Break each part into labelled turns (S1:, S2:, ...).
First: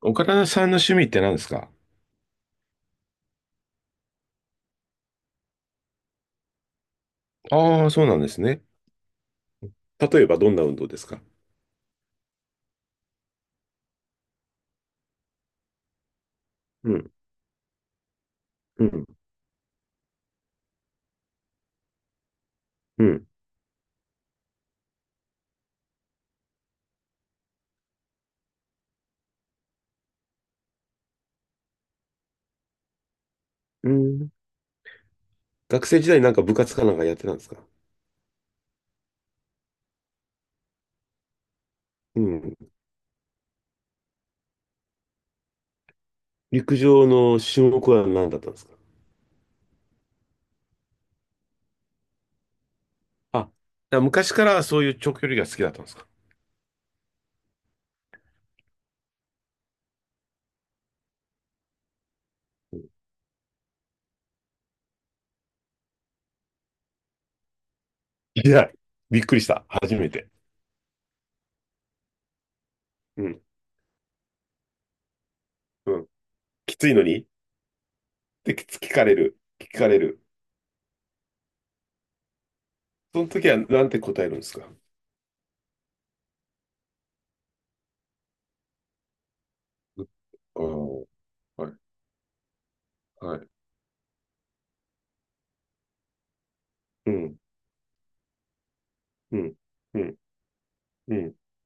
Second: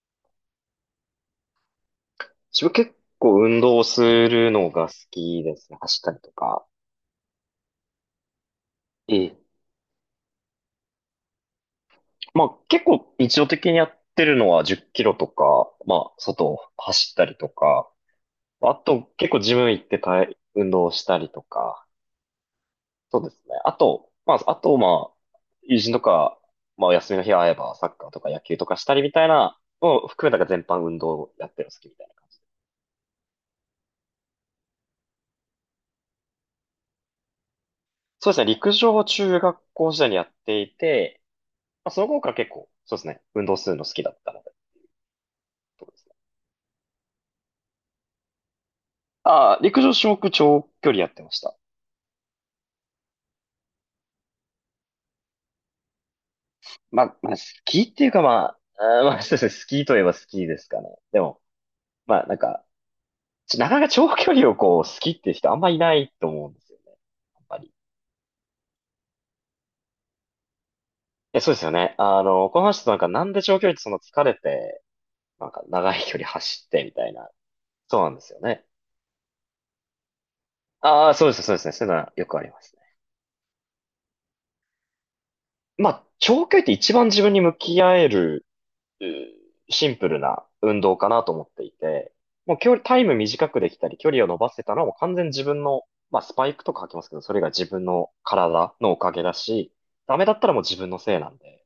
S1: 岡田さんの趣味って何ですか？
S2: 自分結構運動するのが好きですね。走ったりとか。
S1: ああー、そうなんですね。
S2: ええ、
S1: 例えばどんな運動ですか？
S2: まあ結構日常的にやってるのは10キロとか、まあ外を
S1: う
S2: 走
S1: ん、
S2: ったりとか、あ
S1: うん、
S2: と結構ジム行って体運動したりとか、
S1: う
S2: そう
S1: ん、
S2: ですね。あと、まあ友人とか、まあお休みの日会えばサッカーとか野球とかしたりみたいなのを含めたが全般運動をやってるの好きみたいな感じ。
S1: うん。学生時代なんか部活かなんかやってたんですか？
S2: そうですね。陸上を中学校時代にやっていて、まあその頃
S1: う
S2: から結
S1: ん。
S2: 構そうですね。運動するの好きだったのでとかですね。
S1: 陸上の種目は何だったんですか？
S2: ああ、陸上種目長距離やってました。
S1: あ、だから昔からそういう長距離が好きだったんですか？
S2: まあ、スキーっていうかまあ、まあ、そうですね、スキーといえばスキーですかね。でも、まあなんか、なかなか長距離をこう、スキーっていう人あんまいないと思うんですよね。あんまり。
S1: いや、びっくりした。初めて。
S2: え、そうですよね。あの、この話となんか
S1: う
S2: なんで
S1: ん、
S2: 長距離ってその疲れて、なんか長
S1: う
S2: い
S1: ん。
S2: 距離走っ
S1: き
S2: て
S1: つ
S2: み
S1: いの
S2: たい
S1: にっ
S2: な。そうなんですよ
S1: て
S2: ね。
S1: 聞かれる。聞かれる。
S2: ああ、そうですね。そういうのはよくありますね。
S1: その時はなんて答えるんですか？
S2: まあ、長距離って一番自分に向き合えるシンプルな
S1: あ
S2: 運動かなと思っ
S1: あ、
S2: て
S1: は
S2: い
S1: い、
S2: て、もう距離、タイム
S1: は
S2: 短
S1: い。
S2: くできたり、距離を伸ばせたのはもう完全に自分の、まあスパイクとか履きます
S1: う
S2: けど、そ
S1: ん、
S2: れが自分の体のおかげだ
S1: うん、
S2: し、
S1: う
S2: ダ
S1: ん、
S2: メだったらもう自分の
S1: う
S2: せいな
S1: ん、
S2: んで、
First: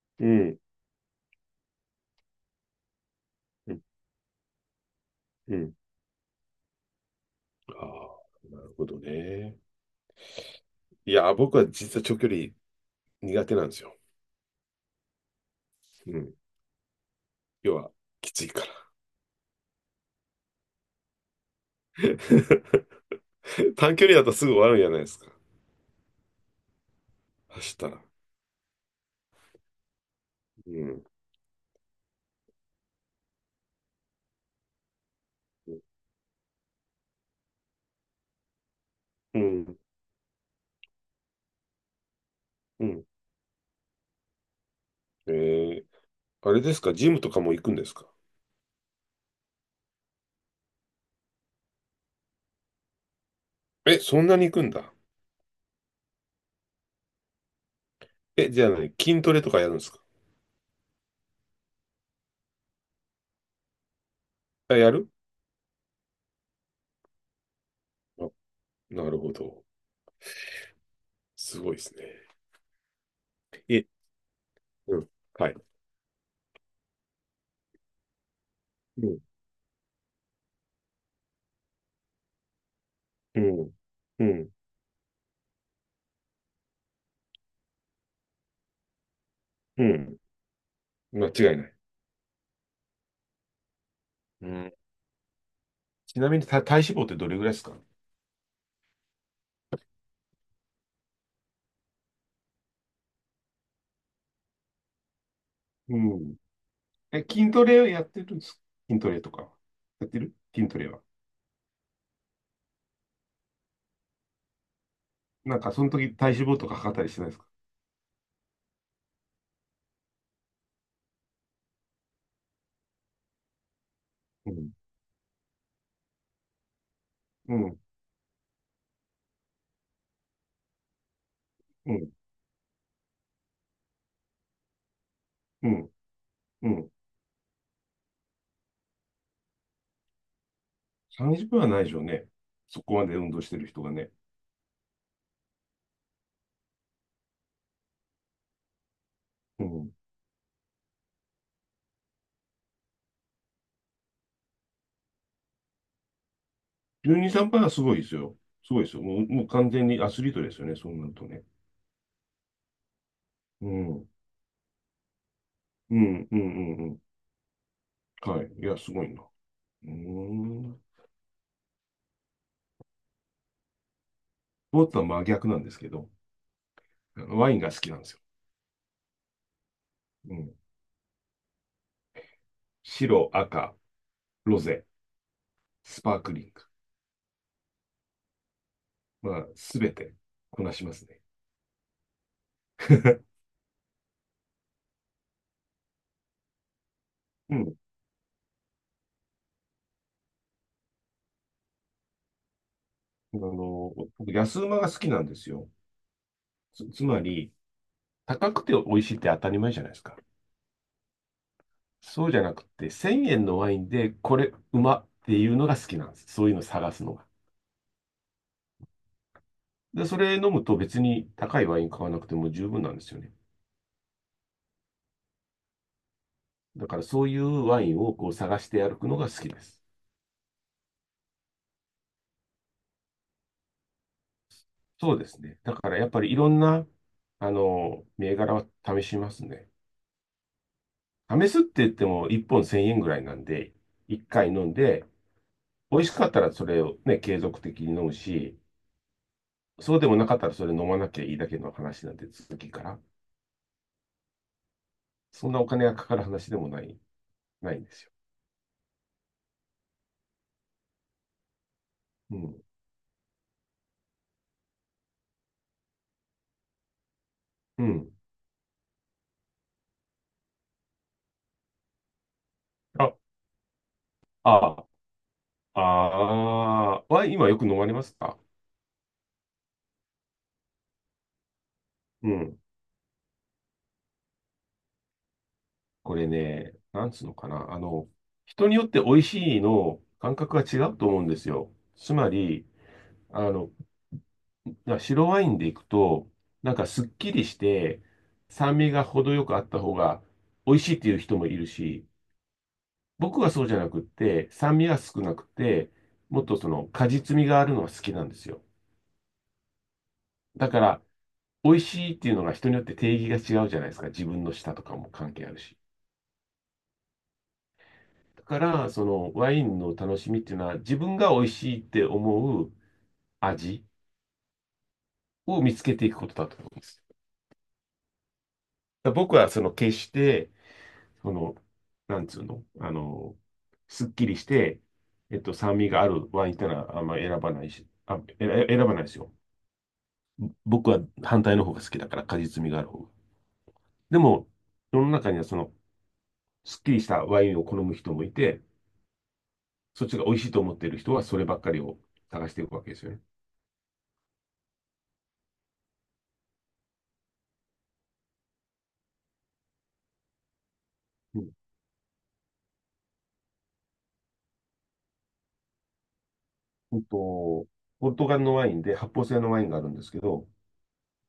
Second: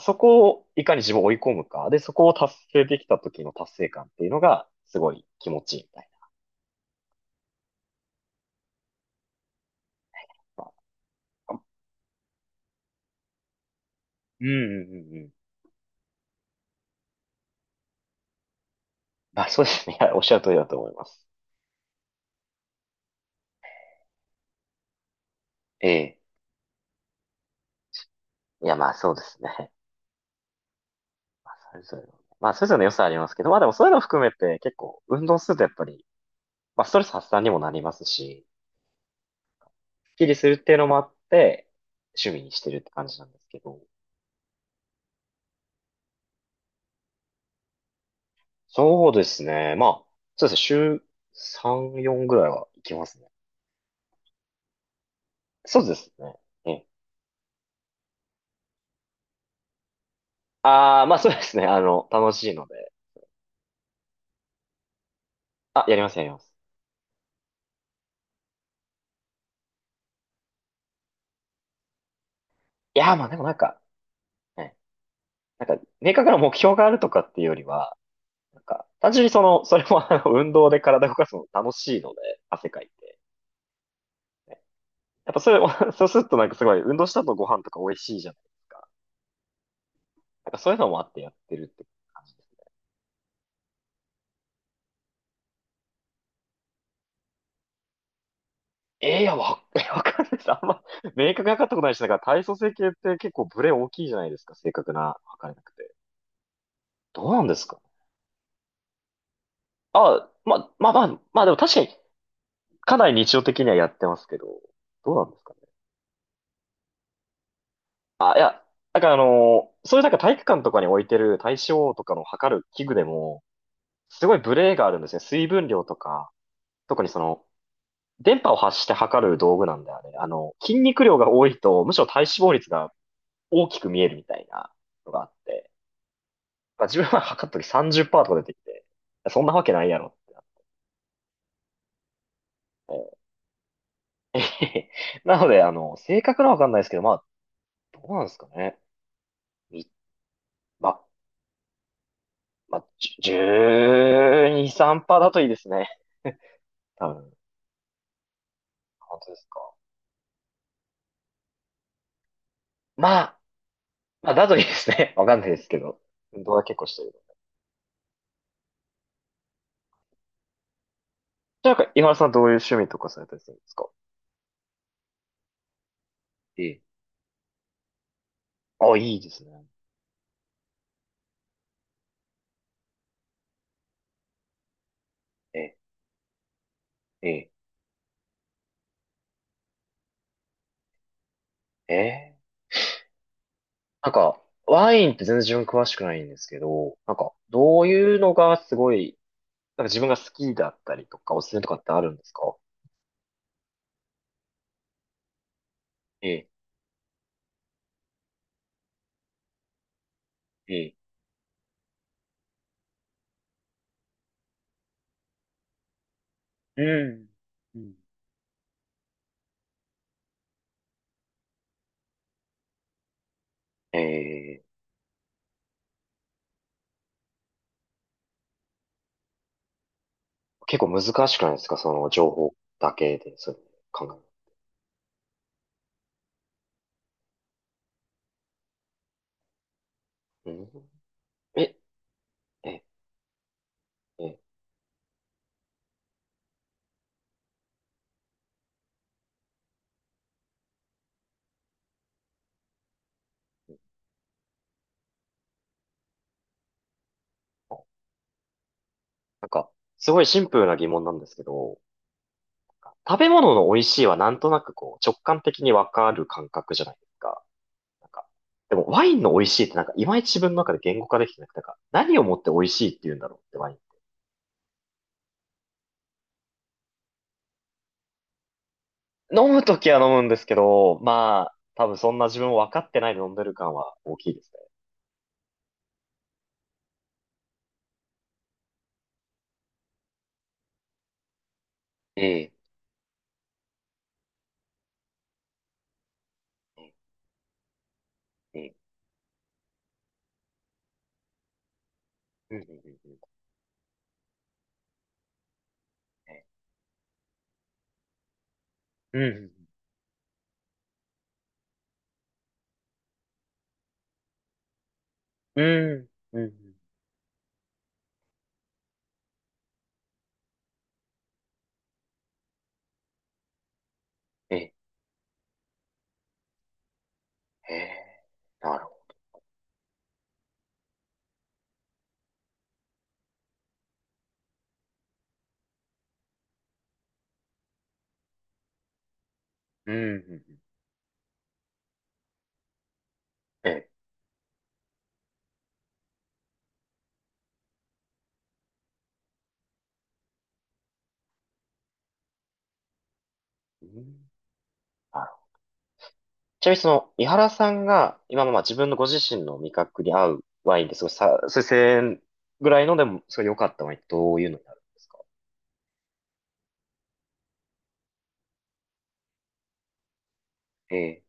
S2: そ
S1: う
S2: こ
S1: ん、
S2: をいかに自分を追い込むか、で、そこを達成できた時の
S1: う
S2: 達
S1: ん、
S2: 成感っていうのが、すごい気
S1: う
S2: 持
S1: ん。
S2: ちいいみたい
S1: ああ、なるほどね。
S2: な。ま
S1: いや、僕
S2: あ、
S1: は実は長距離苦手なんですよ。
S2: うんうんうんうん。
S1: うん。要は、きついから。
S2: まあそうですね。いやおっしゃる通りだと思います。
S1: 短距離だとすぐ終わるんじゃないですか。
S2: ええ。
S1: 走ったら。
S2: いやまあそうですね。
S1: うん。
S2: まあそれぞれのね、まあそれぞれの良さありますけど、まあでもそういうのを含めて結構運動するとやっぱりまあ、ストレス発散にもなりますし、
S1: うん。
S2: スッキリするっていうのもあって、趣味にしてるっ
S1: う
S2: て
S1: ん。
S2: 感じなんですけど。
S1: えー、あれですかジムとかも行くんですか？
S2: そうですね。週3、4ぐらいは行きますね。
S1: え、そんなに行くんだ。
S2: そうですね。ええ。
S1: え、じゃあ何筋トレとかやるんですか？
S2: ああ、まあそうですね。あの、楽しいので。
S1: あ、やる。
S2: あ、やります。
S1: あ、なるほど。すごいですね。
S2: いやー、まあでもなんか、
S1: え、
S2: ね、
S1: うん。はい。
S2: なんか、明確な目標があるとかっていうよりは、なんか、
S1: う
S2: 単
S1: ん。
S2: 純にその、それもあの、運動で体動かすの楽しいので、汗かいて。
S1: うん。うん。
S2: ね、やっぱそれ、そうするとなんかすごい、運動した後ご飯とか美味しいじゃないですか。
S1: うん。
S2: なんかそういうのもあって
S1: 間
S2: や
S1: 違
S2: って
S1: いな
S2: るっ
S1: い。
S2: て感じです。
S1: うん。ちなみに体脂肪ってどれぐらいですか？
S2: えー、いや、わかんないです。あんま、明確に分かったことないし、なんか体組成計って結構ブレ大きいじゃないですか。正確な測れなくて。
S1: うん。え、
S2: どうなん
S1: 筋
S2: で
S1: ト
S2: すか。
S1: レやってるんですか？筋トレとか。やってる筋トレは。
S2: まあでも確かに、かなり日常的にはやってますけど、どうなんですか
S1: な
S2: ね。
S1: んか、その時体脂肪とか測ったりしてないですか？
S2: いや、そういうなんか体育館とかに置いてる体脂肪とかの測る器具でも、すごい
S1: う
S2: ブレ
S1: ん。
S2: があるんですね。水分量とか、特にその、
S1: うん。
S2: 電波を発して測る道具なんだよね。あの、筋肉量が多いと、む
S1: う
S2: しろ
S1: ん。
S2: 体脂肪率が大きく見えるみたいなのがあっ
S1: う
S2: て、
S1: ん。う
S2: まあ、
S1: ん。
S2: 自分は測った時30%とか出てきて、そんなわけないやろってなっ
S1: 30分はないでしょうね。そこまで運動してる人がね。
S2: て。なので、あの、正確なわかんないですけど、まあ、どうなんですかね。
S1: う
S2: み
S1: ん。
S2: まあ、まあ、12、3%だといいですね。多
S1: 12、
S2: 分。
S1: 3%はすごいですよ。すごいですよ。も
S2: 本
S1: う、
S2: 当で
S1: も
S2: す
S1: う完
S2: か。
S1: 全にアスリートですよね。そうなるとね。
S2: まあ、
S1: うん。うん。
S2: まあ、だといいですね。わかんないですけ
S1: う
S2: ど。
S1: ん。うん。
S2: 運動は結構
S1: う
S2: し
S1: ん。
S2: てる。
S1: はい。いや、すごいな。うーん。ス
S2: じゃあ、井原さんはどういう趣味とかされたりするんですか。
S1: ポーツは真逆なんですけど、
S2: ええ。
S1: ワインが好きなんですよ。
S2: あ、いいですね。
S1: うん。白、赤、ロゼ、
S2: ええ、
S1: スパークリング。
S2: ええ、
S1: まあ、すべてこなしますね。
S2: ええ。なんか、ワインって全然自分詳しくないんですけど、なんか、
S1: うん。
S2: どういうのがすごい、なんか自分が好きだったりとか、おすすめとかってあるんですか。
S1: 僕、安馬が好きなんですよ。
S2: ええ、
S1: つまり、高くて美味しいって当たり前じゃないですか。
S2: ええ
S1: そうじゃなくて、1000円のワインで、これ、うまっていうのが好きなんです。そういうのを
S2: う
S1: 探すのが。
S2: ん。うん
S1: で、それ飲むと別に高いワイン買わなくても十分なんですよね。
S2: え、
S1: だから、そういうワインをこう探して歩くのが好きです。
S2: 結構難しくないですかその情報だけで、そういうの考
S1: そうですね。だから、やっぱりいろんな、銘柄は試しますね。
S2: える。
S1: 試
S2: う
S1: す
S2: ん、
S1: って
S2: え、
S1: 言っても1本
S2: え、
S1: 1000円ぐらいなんで、1回
S2: え、
S1: 飲んで、美味しかったらそれをね、継続的に飲むし、そうでもなかったらそれ飲まなきゃいいだけの話なんで、続きから。そんなお金がかかる話でもない、ないんですよ。
S2: なんか、すごいシンプルな疑問なんですけど、
S1: うん。
S2: 食べ物の美味しいはなんとなくこう、直感的にわかる感覚じゃないですか。
S1: う
S2: なん
S1: ん。
S2: か、でもワインの美味しいってなんか、いまいち自分の中で言語化できてなくて、なんか、何をもって美味しいって言
S1: あ、
S2: うんだろうってワイン。
S1: あワイン今よく飲まれますか？
S2: 飲むときは飲むんですけど、まあ、多分そんな
S1: う
S2: 自分を
S1: ん。
S2: 分かってないで飲んでる感は大きいですね。
S1: これね、なんつうのかな。人によって美味しいの感覚が違うと思うんですよ。つま
S2: え
S1: り、あの、白ワインでいくと、なんかすっきりして、
S2: え、え
S1: 酸味が程よくあった方が美味しいっていう人もいるし、
S2: え、ねう
S1: 僕はそうじゃなくって、酸味が少なくて、もっとその果実味があるのが好きなんですよ。
S2: ん
S1: だから、美味しいっていうのが人によって定義が違うじゃないですか。自分の舌とかも関係ある
S2: う
S1: し。
S2: んうんうんうんうんうんうん
S1: だから、そのワインの楽しみっていうのは、自分が美味しいって思う味
S2: ええ、
S1: を見つけていくことだと思うんです。
S2: ええ、なるほ
S1: だから僕はその決して、その、なんつうの、すっきりして、酸味があるワインってのはあんま選ばないし、あ、選ばないですよ。
S2: ど。うん
S1: 僕は反対の方が好きだから、果実味がある方が。
S2: ええ、
S1: でも、世の中にはその、すっきりしたワインを好む人もいて、そっちが美味しいと思っている人はそればっかりを探していくわけですよね。
S2: うんなるほど。ちなみにその、井原さんが、今のまあ自分のご自身の味覚に合うワインですごい
S1: うん。
S2: そう1000円ぐらいのでも、すごい良かったワインってどういうのになるんですか。
S1: うんと、ポルトガルのワインで発泡性のワインがあるんですけど、
S2: ええ、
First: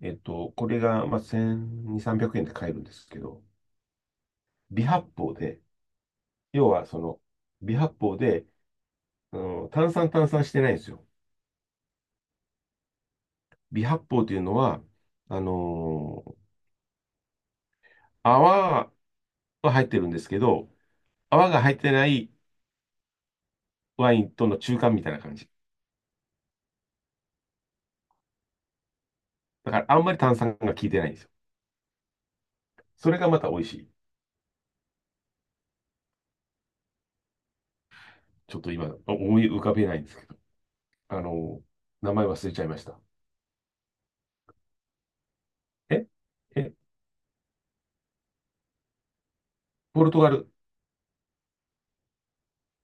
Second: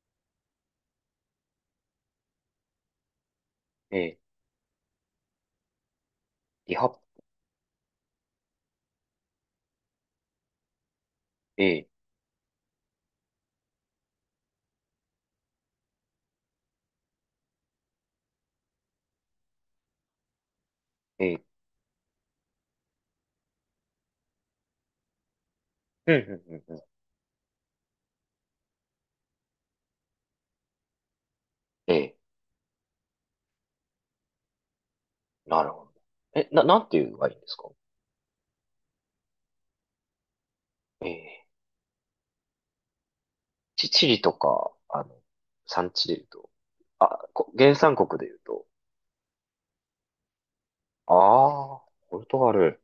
S1: これが、まあ、1200、300円で買えるんですけど、
S2: ええ、
S1: 微発泡で、要
S2: リ
S1: は
S2: ハ、
S1: その、微発泡で、炭酸炭酸してないんですよ。
S2: ええ、
S1: 微発泡というのは、あのー泡は入ってるんですけど、
S2: ええ、
S1: 泡が入ってないワインとの中間みたいな感じ。
S2: うん、うん、うん、うん。
S1: だからあんまり炭酸が効いてないんですよ。
S2: ええ、
S1: それがまた美味しい。
S2: なるほど。なんていういんですか。
S1: ちょっと今思い浮かべないんですけど。
S2: え
S1: あ
S2: え、
S1: の、名前忘れちゃいました。
S2: チリとか、あの、産地
S1: え
S2: で言うと、
S1: え、
S2: 原産国で言うと、
S1: ポルトガル。
S2: ああ、ポルトガル。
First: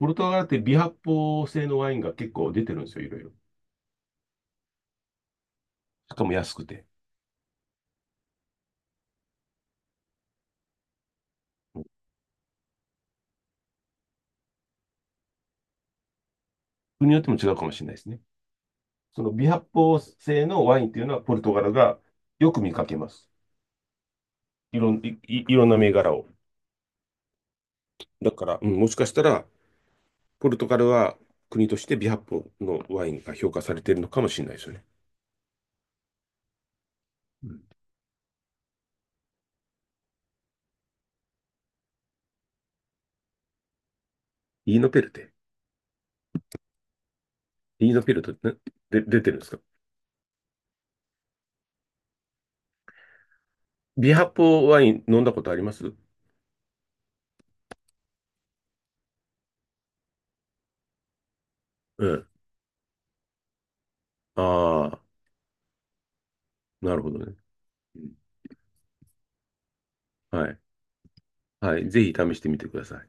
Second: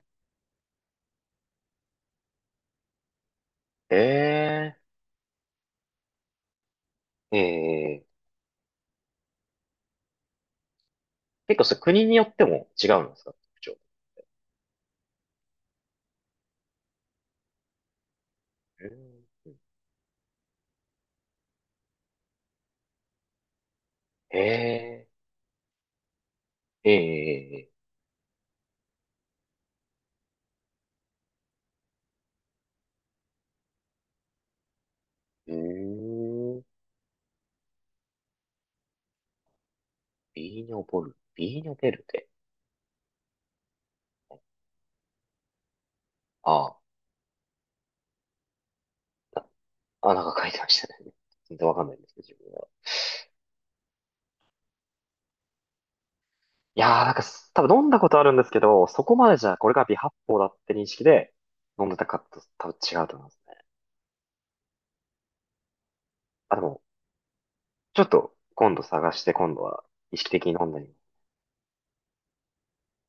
S1: ポルトガルって微発泡性のワインが結構出てるんですよ、いろいろ。
S2: え
S1: しかも安くて。
S2: え、ええ、結構それ国によっても違うんですか特徴。
S1: 国によっても違うかもしれないですね。
S2: う
S1: その
S2: ん
S1: 微発泡性のワインっていうのはポルトガルがよく見かけます。
S2: ええ、
S1: いろんな銘柄を。
S2: ええ、
S1: だから、うん、もしかしたらポルトガルは国としてビハッポのワインが評価されているのかもしれないですよね。
S2: うーん、
S1: うん。
S2: ビーニョベルテ。
S1: イーノペルテ。
S2: あ
S1: イーノペルテって、ね、で出てるんで
S2: あ、
S1: すか？
S2: あ、なんか書いてましたね。全然わかんないんですけど、自分は。
S1: ビハッポワイン飲んだことあります？
S2: いやー、なんかす、多分飲んだことあるんですけど、そこまでじゃ、これが微発泡だって認識で飲んでた
S1: う
S2: か
S1: ん。
S2: と、多分違うと思いますね。
S1: ああ、
S2: あ、でも、
S1: なるほどね。
S2: ちょっと、今度探して、今度は意識的
S1: は
S2: に
S1: い。
S2: 飲んでみ
S1: はい。ぜひ試してみてください。